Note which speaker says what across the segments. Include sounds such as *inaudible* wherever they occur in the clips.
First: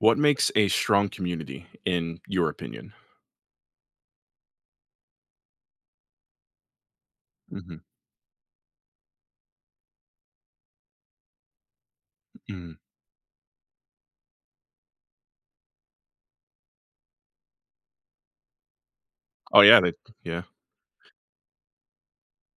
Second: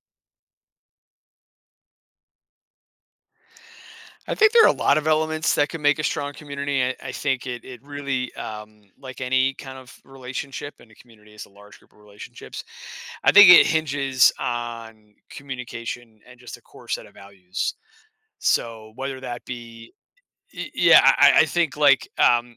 Speaker 1: What makes a strong community in your opinion?
Speaker 2: I think there are a lot of elements that can make a strong community. I think it
Speaker 1: Mhm,
Speaker 2: it really, like any kind of relationship, and a community is a large group of relationships.
Speaker 1: mhm.
Speaker 2: I think it hinges on communication and just a core set of values. So whether that
Speaker 1: Oh, yeah, they
Speaker 2: be—
Speaker 1: yeah.
Speaker 2: yeah, I think like,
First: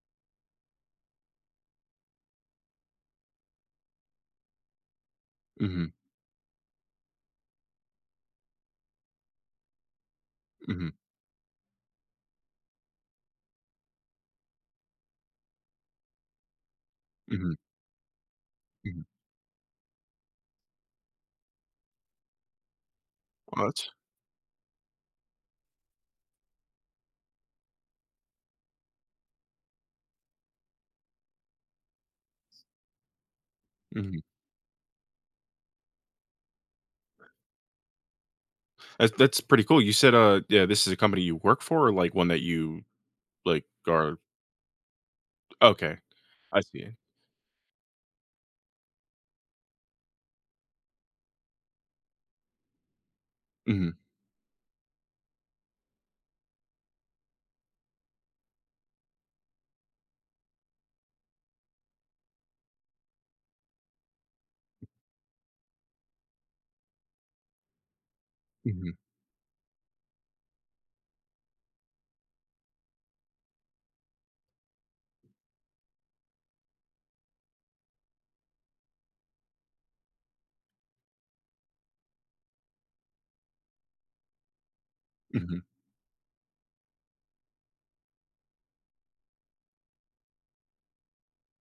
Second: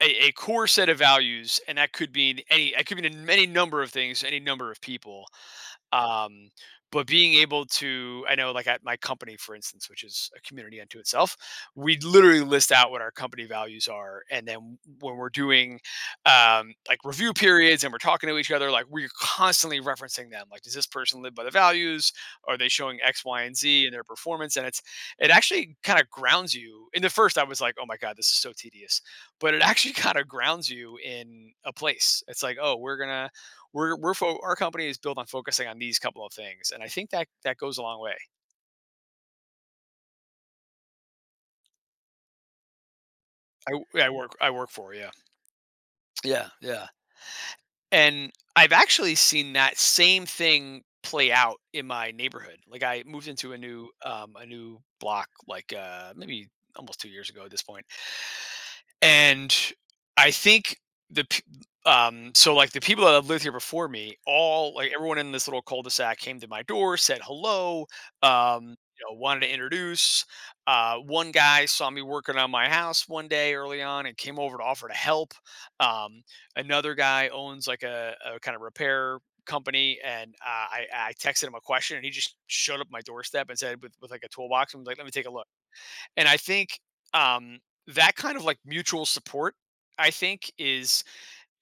Speaker 2: a core set of values, and that could be in any, it could be in many number of things, any number of people,
Speaker 1: Mhm,
Speaker 2: um, but being able to— I know, like at my company for instance, which is a community
Speaker 1: mhm,
Speaker 2: unto itself, we literally list out what our company values are, and then when we're doing, like, review
Speaker 1: mhm,
Speaker 2: periods, and we're talking to each other, like
Speaker 1: mhm.
Speaker 2: we're constantly referencing them, like, does this person live by the values, are they showing x, y, and
Speaker 1: Well,
Speaker 2: z
Speaker 1: that's
Speaker 2: in their performance? And it's— it actually kind of grounds you in the— first I was like, oh my god, this is so tedious, but it actually *laughs* kind of grounds you in a place. It's like, oh, we're gonna—
Speaker 1: mhm.
Speaker 2: our company is built on focusing on these couple of things, and I think that that goes a long way.
Speaker 1: That's pretty cool. You said, yeah, this is a company you work for or, like, one that you, like,
Speaker 2: I I
Speaker 1: are
Speaker 2: work I work for, yeah.
Speaker 1: okay,
Speaker 2: Yeah,
Speaker 1: I
Speaker 2: yeah,
Speaker 1: see.
Speaker 2: and I've actually seen that same thing play out in my neighborhood. Like, I moved into a new—
Speaker 1: Mhm,
Speaker 2: a new block, like, maybe almost 2 years ago at this point. And I think— the so like, the people that have lived here before me, all, like, everyone in this little cul-de-sac came to my door, said hello,
Speaker 1: mhm,
Speaker 2: wanted to introduce. One guy saw me working on my house one day early on and came over to offer to help. Um, Another guy owns like a kind of repair company. And I texted him a question, and he just showed up at my doorstep and said— with, like, a toolbox, and was like, let me take a look.
Speaker 1: mhm.
Speaker 2: And I think, um, that kind of, like, mutual support, I think, is—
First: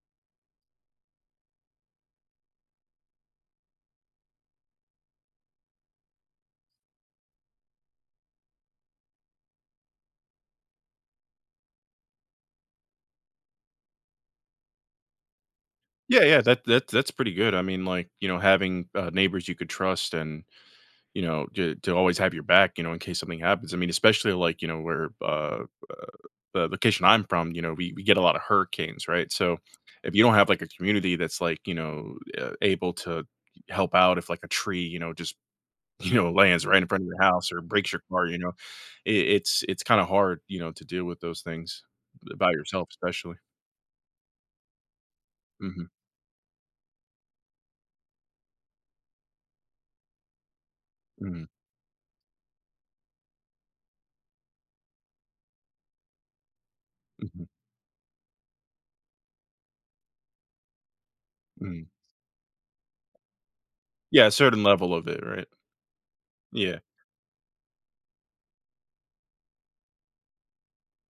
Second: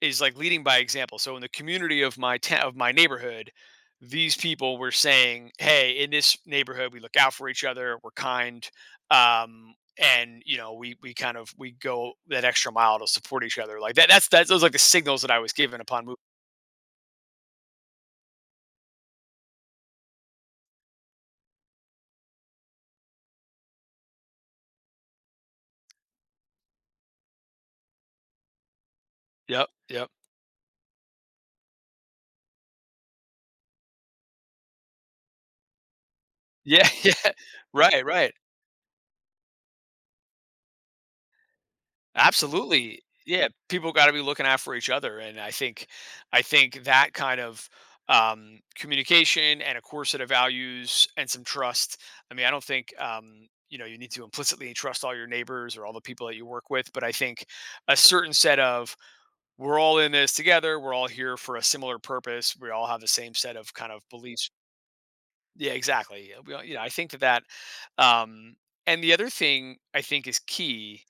Speaker 2: is like leading by example. So in the community of of my neighborhood, these people were saying, "Hey, in this neighborhood, we look out for each other. We're kind, and we kind of we go that extra mile to support each other." Like that. That's— that's those, like, the signals that I was given upon moving.
Speaker 1: Yeah, yeah, that's pretty good. Having, neighbors you could trust and you know, to always have your back, you know, in case something happens. I mean, especially where uh the location I'm from, you know, we get a lot of hurricanes, right? So
Speaker 2: Yep. Yep.
Speaker 1: if you don't have like a community that's like, you know, able to help out if like a tree, you know, just, *laughs* you know, lands right in
Speaker 2: Yeah.
Speaker 1: front
Speaker 2: *laughs*
Speaker 1: of your
Speaker 2: Yeah.
Speaker 1: house or breaks your
Speaker 2: Right.
Speaker 1: car,
Speaker 2: Right.
Speaker 1: you know, it's kind of hard, you know, to deal with those things by yourself,
Speaker 2: Absolutely.
Speaker 1: especially.
Speaker 2: Yeah, people gotta be looking out for each other, and I
Speaker 1: Hmm.
Speaker 2: think— I think that kind of, communication and a core set of values and
Speaker 1: Hmm.
Speaker 2: some trust. I mean, I don't think, you need to implicitly trust all your neighbors or all the people that you work with, but I
Speaker 1: Hmm.
Speaker 2: think a certain set of, "We're all in this together, we're all here for a
Speaker 1: Hmm.
Speaker 2: similar purpose, we all have the same set of kind of
Speaker 1: Yeah. A
Speaker 2: beliefs."
Speaker 1: certain level of it, right?
Speaker 2: Yeah, exactly. We all— you
Speaker 1: Yeah.
Speaker 2: know, I think that that— um and the other thing I think is key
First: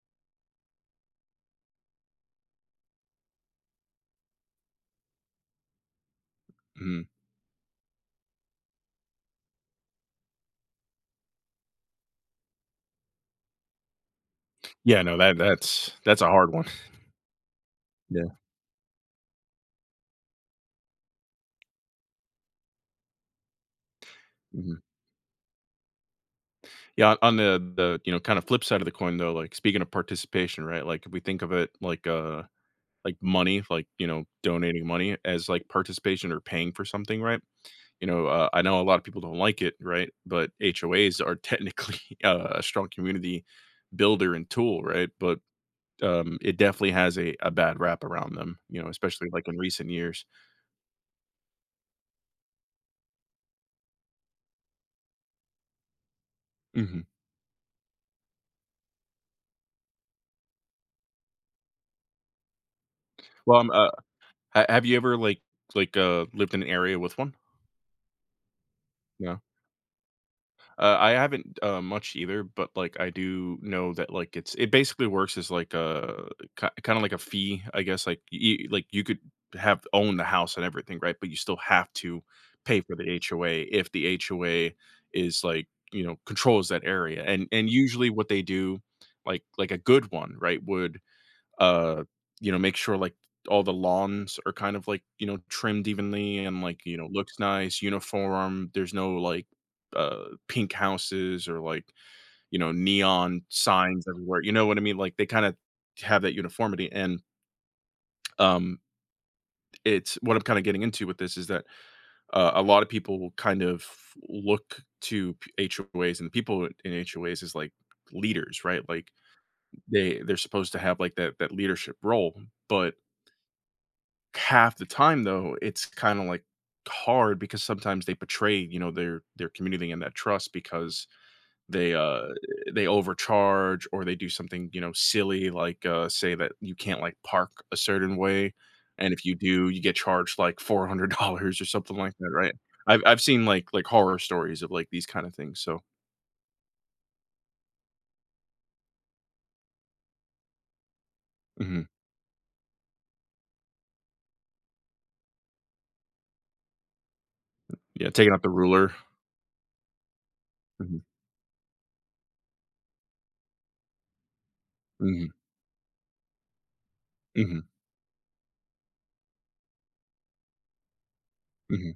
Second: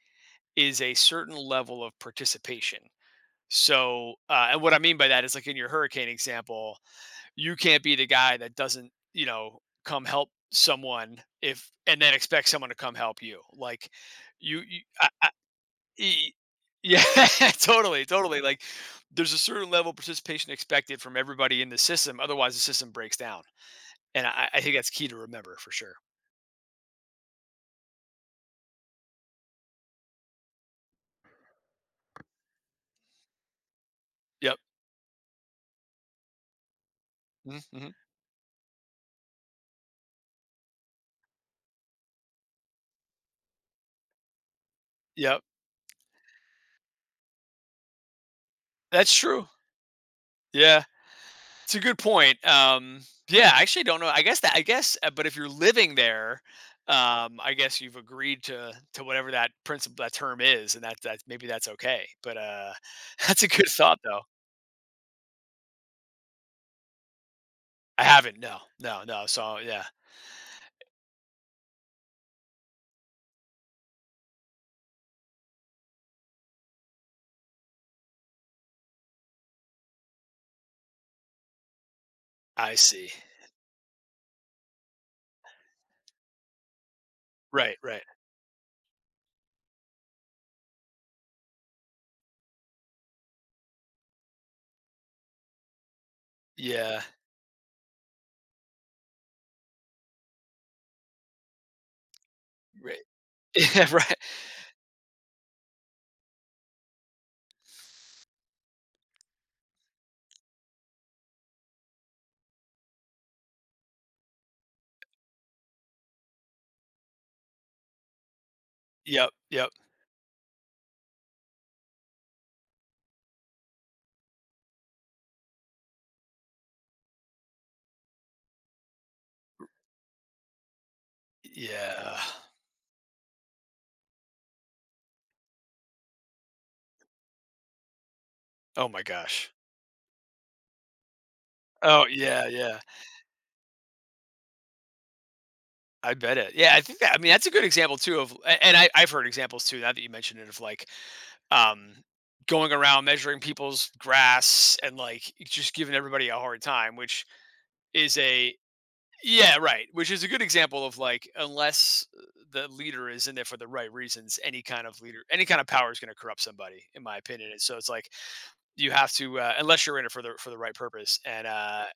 Speaker 2: is a certain level of participation. So, and what I mean by that is, like, in your hurricane example,
Speaker 1: Hmm.
Speaker 2: you can't be the guy that doesn't, come help someone, if and then expect someone to come help you. Like, you—
Speaker 1: Yeah.
Speaker 2: I,
Speaker 1: No,
Speaker 2: I,
Speaker 1: that's a
Speaker 2: e-
Speaker 1: hard one. *laughs*
Speaker 2: yeah, *laughs* totally,
Speaker 1: Yeah.
Speaker 2: totally. Like, there's a certain level of participation expected from everybody in the system. Otherwise, the system breaks down. And I
Speaker 1: Mm-hmm.
Speaker 2: think that's key to remember for sure.
Speaker 1: Yeah, on you know, kind of flip side of the coin though, like speaking of participation, right? Like if we think of it like money, like, you know,
Speaker 2: Yep.
Speaker 1: donating money as like participation or paying for something, right?
Speaker 2: Mm-hmm.
Speaker 1: You know, I know a lot of people don't like it, right? But HOAs are technically *laughs* a strong community builder and tool, right? But
Speaker 2: Yep.
Speaker 1: it definitely has a bad rap around them, you know,
Speaker 2: That's
Speaker 1: especially
Speaker 2: true.
Speaker 1: like in recent years.
Speaker 2: Yeah. It's a good point. Yeah, I actually don't know. I guess that— I guess, but if you're living there,
Speaker 1: Hmm.
Speaker 2: I guess you've agreed to whatever that principle, that term is, and that maybe that's okay. But *laughs* that's a
Speaker 1: Well,
Speaker 2: good thought though.
Speaker 1: have you ever lived in an area with one?
Speaker 2: I haven't. No, no, no.
Speaker 1: Yeah.
Speaker 2: So yeah.
Speaker 1: I haven't, much either, but, like, I do know that, like, it basically works as, like, a kinda like a fee, I guess, like, you could have own the house and everything, right? But you still have to
Speaker 2: I
Speaker 1: pay for the
Speaker 2: see.
Speaker 1: HOA if the HOA is, like, you know, controls that area, and
Speaker 2: Right, right.
Speaker 1: usually what they do, like a good one, right, would uh you know make sure like all the lawns are kind of like you know trimmed evenly and like you
Speaker 2: Yeah,
Speaker 1: know looks nice uniform, there's no like pink houses or like you know
Speaker 2: right.
Speaker 1: neon
Speaker 2: *laughs* Yeah,
Speaker 1: signs
Speaker 2: right.
Speaker 1: everywhere, you know what I mean, like they kind of have that uniformity and um it's what I'm kind of getting into with this is that a lot of people will kind of HOAs and the people in HOAs is like leaders, right, like
Speaker 2: Yep, yep.
Speaker 1: they they're supposed to have like that leadership role. But half the time, though, it's kinda, like, hard because sometimes they betray, you know, their community and that trust because they,
Speaker 2: Yeah.
Speaker 1: uh, they overcharge or they do something, you know, silly, like, say that you can't, like, park a certain way,
Speaker 2: Oh my
Speaker 1: and if you
Speaker 2: gosh.
Speaker 1: do, you get charged, like, $400 or something
Speaker 2: Oh
Speaker 1: like that,
Speaker 2: yeah,
Speaker 1: right?
Speaker 2: yeah.
Speaker 1: I've seen, horror stories of, like, these kinda things, so
Speaker 2: I bet it. Yeah, I think that. I mean, that's a good example too of— and I've heard examples too. Now that you mentioned it, of, like,
Speaker 1: mhm.
Speaker 2: um, going around measuring people's grass and, like, just giving everybody a hard time, which
Speaker 1: Yeah,
Speaker 2: is
Speaker 1: taking out the
Speaker 2: a
Speaker 1: ruler.
Speaker 2: yeah, right, which is a good example of,
Speaker 1: Mhm.
Speaker 2: like, unless the leader is in there for the right reasons, any kind of leader,
Speaker 1: Mhm.
Speaker 2: any kind of power is going to corrupt somebody, in my opinion.
Speaker 1: Mhm.
Speaker 2: And so it's like, you have to— unless you're in it for the right purpose, and
Speaker 1: Mhm.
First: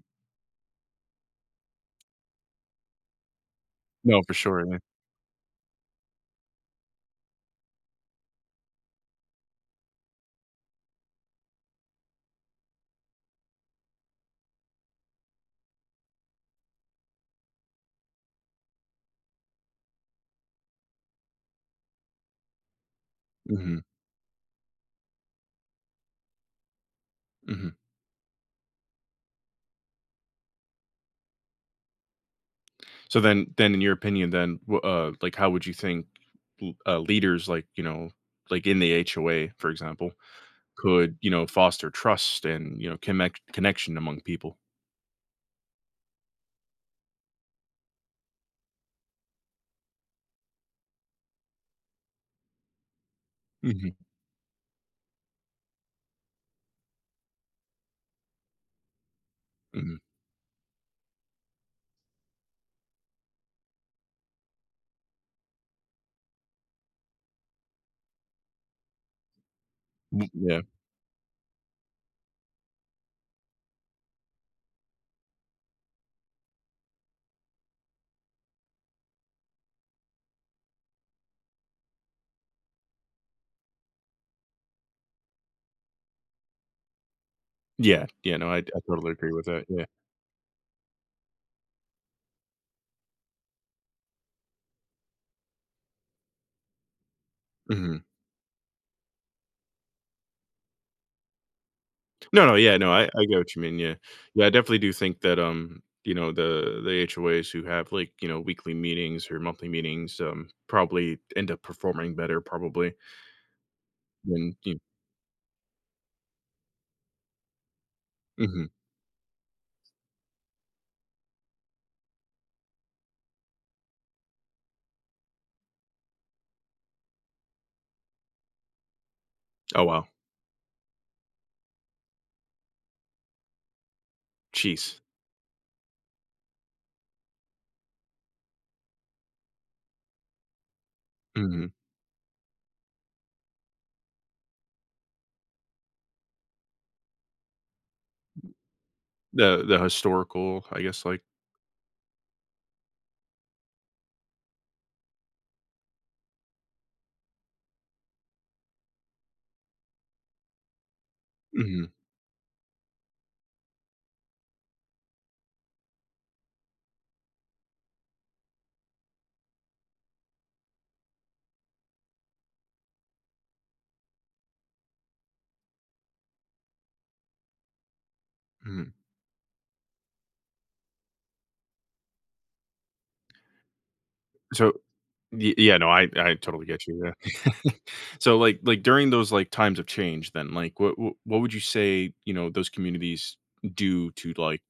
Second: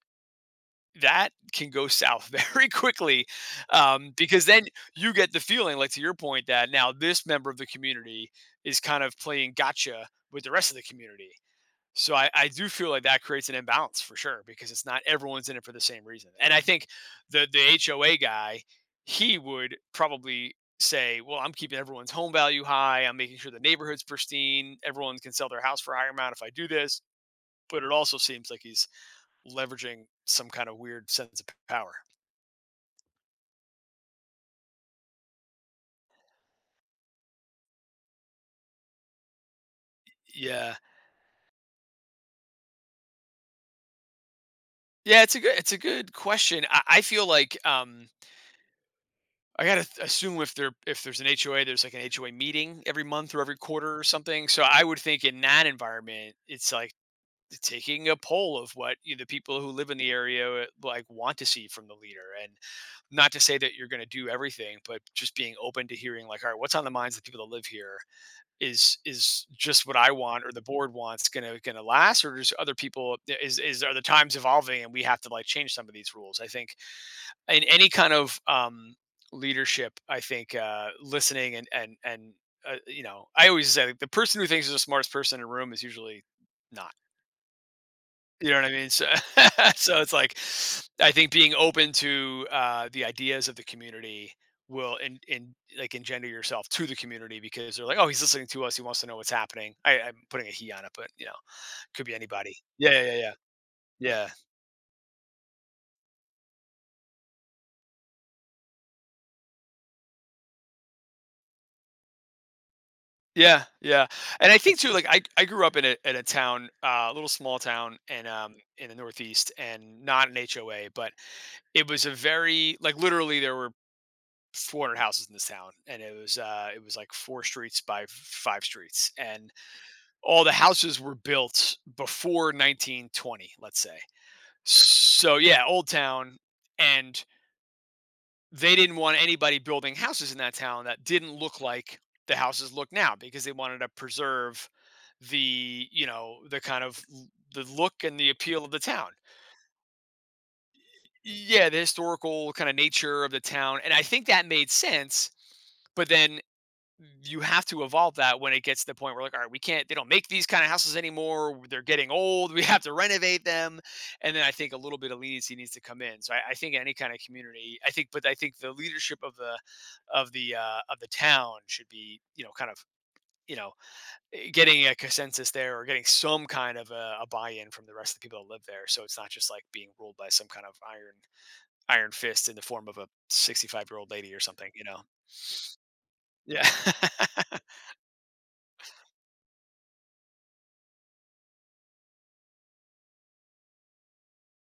Speaker 2: that can go south *laughs* very quickly,
Speaker 1: No, for
Speaker 2: because
Speaker 1: sure,
Speaker 2: then
Speaker 1: yeah.
Speaker 2: you get the feeling, like, to your point, that now this member of the community is kind of playing gotcha with the rest of the community. So I do feel like that creates an imbalance for sure, because it's not everyone's in it for the same reason. And I think the HOA guy, he would probably say, "Well, I'm keeping everyone's home value high. I'm making sure the
Speaker 1: Mhm.
Speaker 2: neighborhood's pristine. Everyone can sell their house for a higher amount if I do this."
Speaker 1: Mhm.
Speaker 2: But it also seems like he's leveraging some kind of weird sense of power.
Speaker 1: So then in your opinion, then like how would you think leaders like you know like in the HOA, for example,
Speaker 2: Yeah,
Speaker 1: could you know foster trust and you know connection among people?
Speaker 2: yeah, it's a good question. I feel like, I gotta assume, if there— if there's an HOA, there's, like, an HOA meeting every month or every
Speaker 1: Hmm.
Speaker 2: quarter or something. So I would think, in that environment, it's like taking a poll of what, the people who live
Speaker 1: Hmm.
Speaker 2: in the area like, want to see from the leader. And not to say that you're going to do everything, but just being open to hearing, like, all right, what's on the minds of the people that live here. Is— is just what I want, or the
Speaker 1: Yeah,
Speaker 2: board wants, gonna— gonna last? Or just other people, is— is are the times evolving, and we have to, like, change some of these rules? I think in any kind of, leadership, I think listening and— and I always say, like, the person who thinks is the smartest person in a room is usually not.
Speaker 1: yeah, yeah. No,
Speaker 2: You
Speaker 1: I,
Speaker 2: know
Speaker 1: I
Speaker 2: what I mean? So,
Speaker 1: totally agree with that.
Speaker 2: *laughs*
Speaker 1: Yeah.
Speaker 2: so it's like, I think being open to, the ideas of the community will— in, like, engender yourself to the community, because they're
Speaker 1: Hmm.
Speaker 2: like, oh, he's listening to us, he wants to know what's happening. I'm putting a "he" on it, but, could be
Speaker 1: No, no,
Speaker 2: anybody.
Speaker 1: yeah,
Speaker 2: Yeah,
Speaker 1: no. I
Speaker 2: yeah,
Speaker 1: I
Speaker 2: yeah,
Speaker 1: get what you mean. Yeah,
Speaker 2: yeah,
Speaker 1: yeah. I definitely do think that you know the HOAs who have like you know weekly meetings or monthly meetings probably end up performing better probably
Speaker 2: yeah, yeah. And
Speaker 1: than
Speaker 2: I
Speaker 1: you.
Speaker 2: think too, like, I grew up in a— in a town, a little small town, and
Speaker 1: Hmm.
Speaker 2: in the Northeast, and not an HOA, but it was a very, like, literally, there were 400 houses in this town, and it was— it was like four streets by five streets, and
Speaker 1: Oh wow,
Speaker 2: all the houses were built before 1920, let's say.
Speaker 1: jeez.
Speaker 2: So yeah, old town. And they didn't want anybody building houses in that town that didn't look
Speaker 1: Mm-hmm.
Speaker 2: like the houses look now, because they wanted to preserve the— the kind of, the look and the appeal of the town.
Speaker 1: The historical, I guess, like
Speaker 2: Yeah, the historical kind of nature of the town. And I think that made sense, but then you have to evolve that when it gets to the point where, like, all right, we can't— they don't make these kind of houses anymore, they're
Speaker 1: mhm,
Speaker 2: getting old. *laughs* We have to renovate them. And then I think a little bit of leniency needs to come in. So I think any kind of community, I think but I think the leadership of the— of the town should be, you know, kind of, you know getting a consensus there, or getting some kind of a buy-in from the rest of the people that live there,
Speaker 1: mhm.
Speaker 2: so it's not just like being ruled by some kind of iron fist in the form of a 65-year-old lady or something,
Speaker 1: So
Speaker 2: you know.
Speaker 1: y- yeah, no, I totally
Speaker 2: Yeah.
Speaker 1: get you,
Speaker 2: *laughs*
Speaker 1: yeah. *laughs* So, during those, like, times of change then, like, what would you say, you know, those communities do to, like,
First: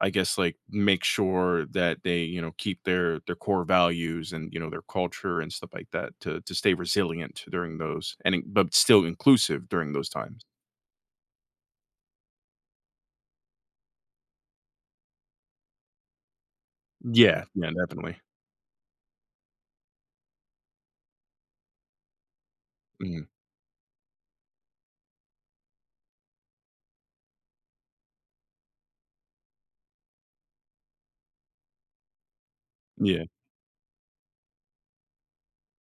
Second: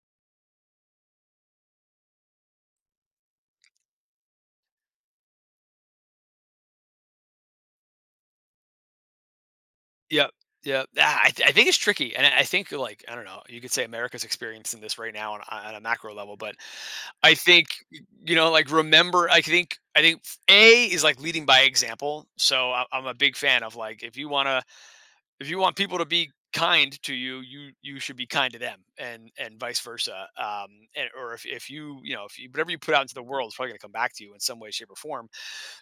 Speaker 1: I guess, like, make sure that they, you know, keep their core values and, you know, their culture and stuff like that to stay resilient during those and in but still inclusive during those
Speaker 2: Yep.
Speaker 1: times?
Speaker 2: Yep. Ah, I think it's tricky, and I think, like, I don't know. You could say America's experiencing this right now on— on a macro level. But I
Speaker 1: Yeah,
Speaker 2: think
Speaker 1: yeah, definitely.
Speaker 2: you know, like, remember, I think— I think A is, like, leading by example. So I'm a
Speaker 1: Mhm.
Speaker 2: big fan of, like, if you wanna— if you want people to be kind to you, you should be kind to them, and vice versa. And or if you you know if you, whatever you put out into the
Speaker 1: Yeah.
Speaker 2: world is probably gonna come back to you in some way, shape, or form.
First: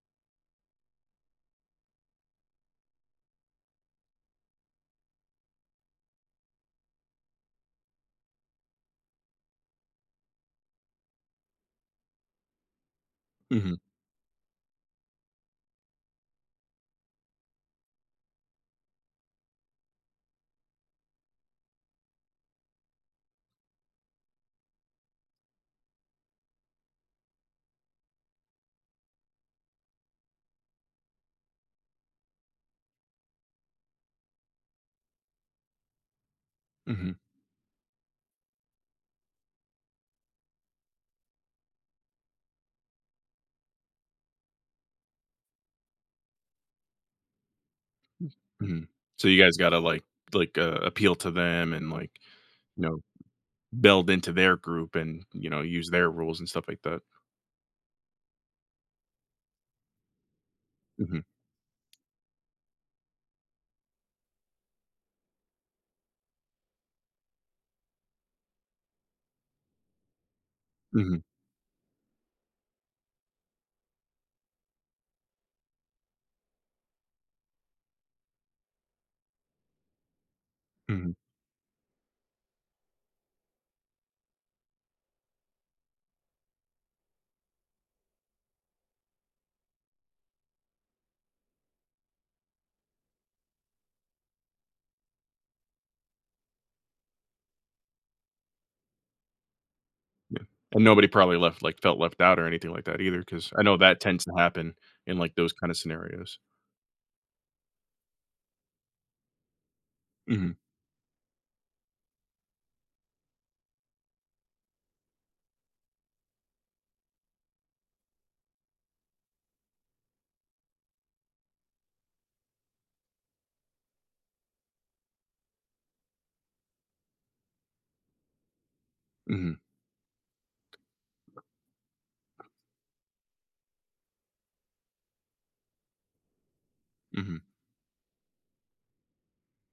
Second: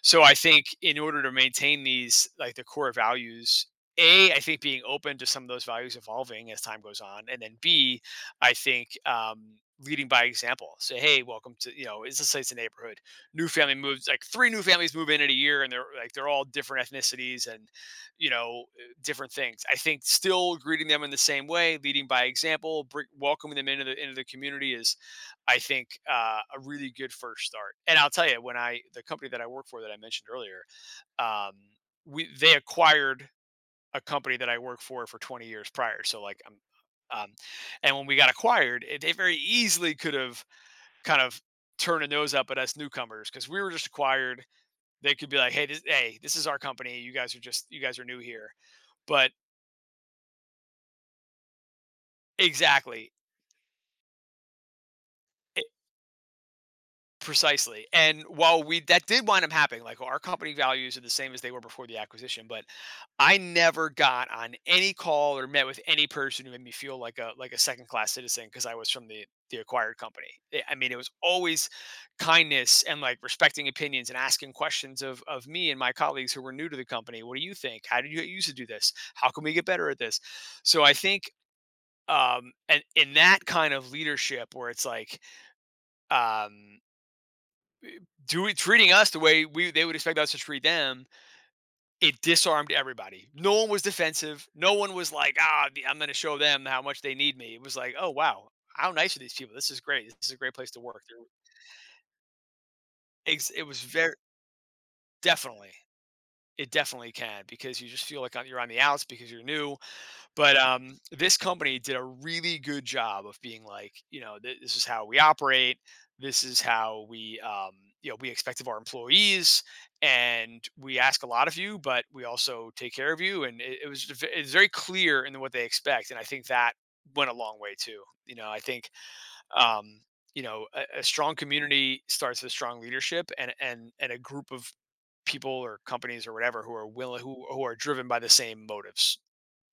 Speaker 2: So I think in order to maintain these like the core values, A, I think being open to some of those values evolving as time goes on, and then B, I think leading by example. Say, hey, welcome to you know, it's just like it's a neighborhood. New
Speaker 1: Mhm,
Speaker 2: family moves like three new families move in a year, and they're all different ethnicities and you know different things. I think still greeting them in the same way, leading by example, welcoming them into the community is I think a really good first start. And I'll tell you, when I the company that I work for that I mentioned earlier, um, we they acquired a company that I worked for 20 years prior. So like I'm,
Speaker 1: mhm.
Speaker 2: and when we got acquired, they very easily could have kind of turned a nose up at us newcomers because we were just acquired. They could be like, hey, hey, this is our company. You guys are new here.
Speaker 1: Mhm. So
Speaker 2: But
Speaker 1: you guys gotta, like, appeal to them and, like, you know,
Speaker 2: exactly.
Speaker 1: build into their group and, you know,
Speaker 2: eh,
Speaker 1: use their rules and stuff like that.
Speaker 2: Precisely, and while we that did wind up happening, like our company values are the
Speaker 1: Mhm.
Speaker 2: same as they were before the acquisition, but I never got on any call or met with any person who made me feel like a second class citizen because I was from the acquired company. I mean, it was
Speaker 1: Mhm.
Speaker 2: always kindness and like respecting opinions and asking questions of me and my colleagues who were new to the company. What do you think? How did you get used to do this? How can we get better at this? So I
Speaker 1: Mhm.
Speaker 2: think and in that kind of leadership where it's like um do treating us the way we they would expect us to treat them, it disarmed everybody. No one was defensive. No one was like, I'm going to show them how much they need me. It was like, oh, wow, how nice are these people? This is great. This is a
Speaker 1: Yeah.
Speaker 2: great place to
Speaker 1: And
Speaker 2: work.
Speaker 1: nobody probably left like, felt left out or anything like that either, because
Speaker 2: Ex-
Speaker 1: I
Speaker 2: it
Speaker 1: know
Speaker 2: was
Speaker 1: that
Speaker 2: very
Speaker 1: tends to happen in, like, those
Speaker 2: definitely,
Speaker 1: kinda scenarios.
Speaker 2: it definitely can because you just feel like you're on the outs because you're new,
Speaker 1: Mhm.
Speaker 2: but this company did a really good job of being like, you know, this is how we operate. This is how we, you know, we expect of our employees, and we ask a lot of you, but we also take care of you. And it's very clear in what they expect, and I think that went a long way too. You know, I think
Speaker 1: Mhm.
Speaker 2: um, you know a strong community starts with strong leadership, and and a group of people or companies or whatever
Speaker 1: Mhm.
Speaker 2: who are driven by the same motives,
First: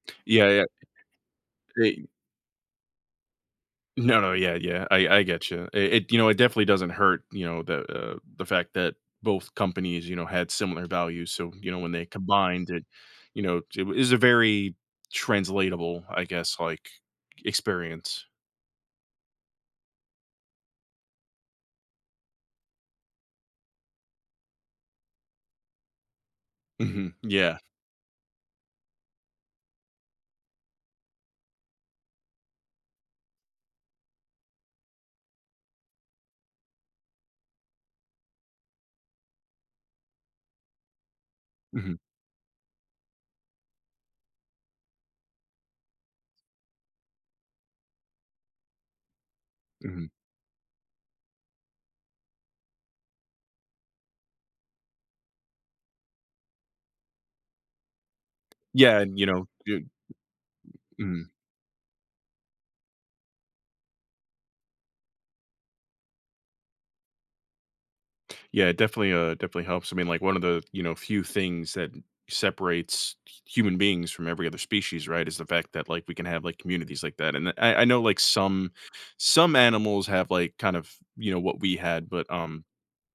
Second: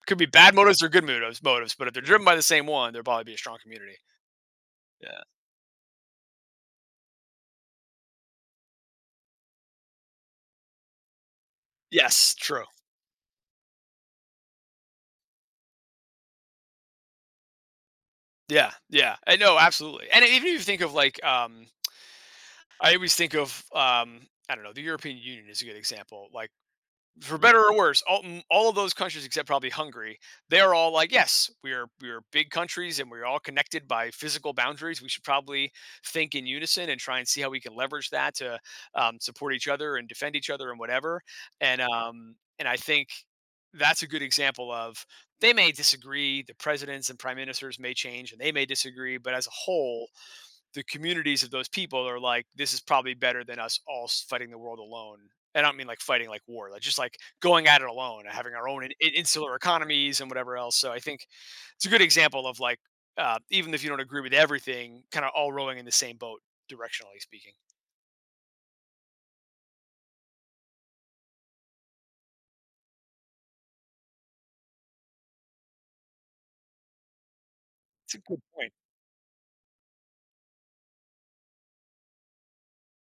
Speaker 2: could be
Speaker 1: Yeah,
Speaker 2: bad
Speaker 1: yeah.
Speaker 2: motives or good motives, motives, but if they're
Speaker 1: Eh,
Speaker 2: driven by the same one, there'll probably be a strong community.
Speaker 1: no, no, yeah, yeah, I
Speaker 2: Yeah.
Speaker 1: get you. It you know, it definitely doesn't hurt, you know, the fact that both companies, you know, had similar values. So, you know, when they
Speaker 2: Yes. True.
Speaker 1: combined it, you know, it is a very translatable, I guess, like experience.
Speaker 2: Yeah. Yeah. I know. Absolutely. And even if you think of like, I always think of, I don't know, the European Union is a good example. Like
Speaker 1: Hmm.
Speaker 2: for
Speaker 1: Yeah.
Speaker 2: better or worse, all of those countries except probably Hungary, they are all like, yes, we are big countries and we're all connected by physical boundaries. We should probably think in unison and try and see how we can leverage that to support each other and defend each other and whatever.
Speaker 1: Hmm.
Speaker 2: And I think that's a good example of they may disagree. The presidents and prime ministers may change and they may disagree, but as a
Speaker 1: Hmm.
Speaker 2: whole, the communities of those people are like, this is probably better than us all fighting the world alone. And I don't mean like fighting like war, like just like going at it alone and having our own
Speaker 1: Yeah, and you know,
Speaker 2: insular
Speaker 1: you-
Speaker 2: economies and whatever else. So I think
Speaker 1: mhm.
Speaker 2: it's a good example of like, even if you don't agree with everything, kind of all rowing in the same boat, directionally speaking.
Speaker 1: Yeah, it definitely definitely helps. I mean, like one of the, you know, few things that separates human beings from every other species, right? Is the fact that like we can have like communities like that. And I know
Speaker 2: It's a
Speaker 1: like
Speaker 2: good point.
Speaker 1: some animals have like kind of, you know, what we had, but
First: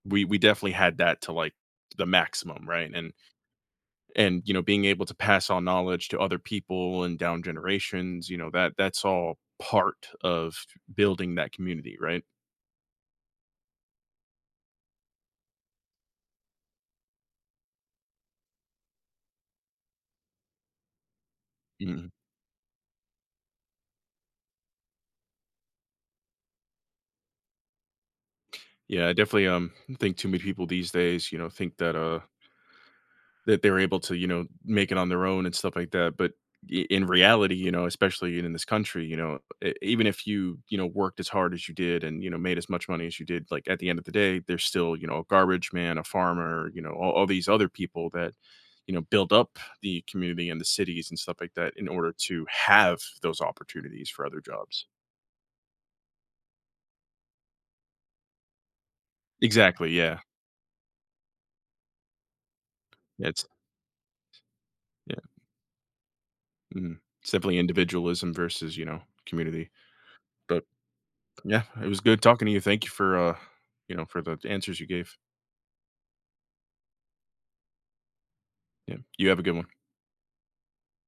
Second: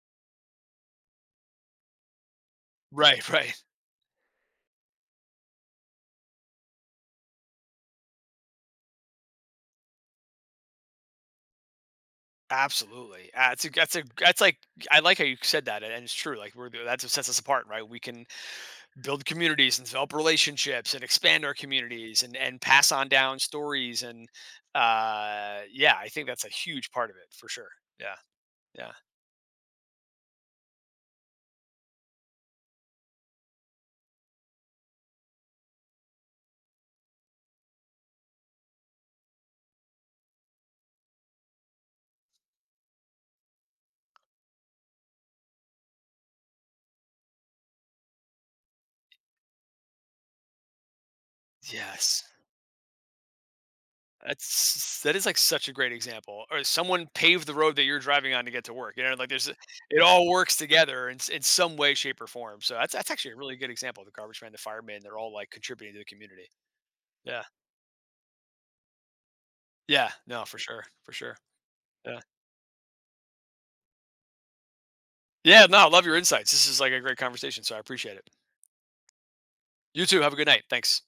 Speaker 1: we definitely had that to like the maximum, right?
Speaker 2: Right, *laughs* right.
Speaker 1: And you know, being able to pass on knowledge to other people and down generations, you know, that that's all part of building that community, right?
Speaker 2: Absolutely. That's like, I like how you said that. And it's true. Like, that's what sets us apart, right? We can build communities and develop relationships and expand our
Speaker 1: Mm-hmm.
Speaker 2: communities and pass on down stories and yeah, I think that's a huge part of it for sure. Yeah. Yeah.
Speaker 1: Yeah, I definitely think too many people these days, you know, think that that they're able to, you know, make it on their own and stuff like that. But in reality, you know, especially in this country, you know, even if you, you know, worked as hard as you did and, you know, made as much money as you did, like at the end of the day, there's still, you know, a garbage man, a farmer, you know, all these other people that, you know, build up the community and the cities and stuff like that in order
Speaker 2: Yes,
Speaker 1: to have those opportunities for other jobs.
Speaker 2: that's that is like such a great example. Or someone paved the road that you're driving on to get to work, you know, like there's
Speaker 1: Exactly.
Speaker 2: it
Speaker 1: Yeah.
Speaker 2: all works together in some way, shape, or form. So that's actually a
Speaker 1: It's,
Speaker 2: really good example. The garbage man, the fireman, they're all like contributing to the community.
Speaker 1: mhm. It's
Speaker 2: Yeah.
Speaker 1: individualism versus, you know, community.
Speaker 2: Yeah, no, for
Speaker 1: But
Speaker 2: sure, for sure.
Speaker 1: yeah, it was
Speaker 2: Yeah.
Speaker 1: good talking to you. Thank you for, you know, for the answers you gave.
Speaker 2: Yeah, no, I love your insights. This is like a great conversation, so I appreciate it.
Speaker 1: Yeah. You have a good one.
Speaker 2: You too. Have a good night. Thanks.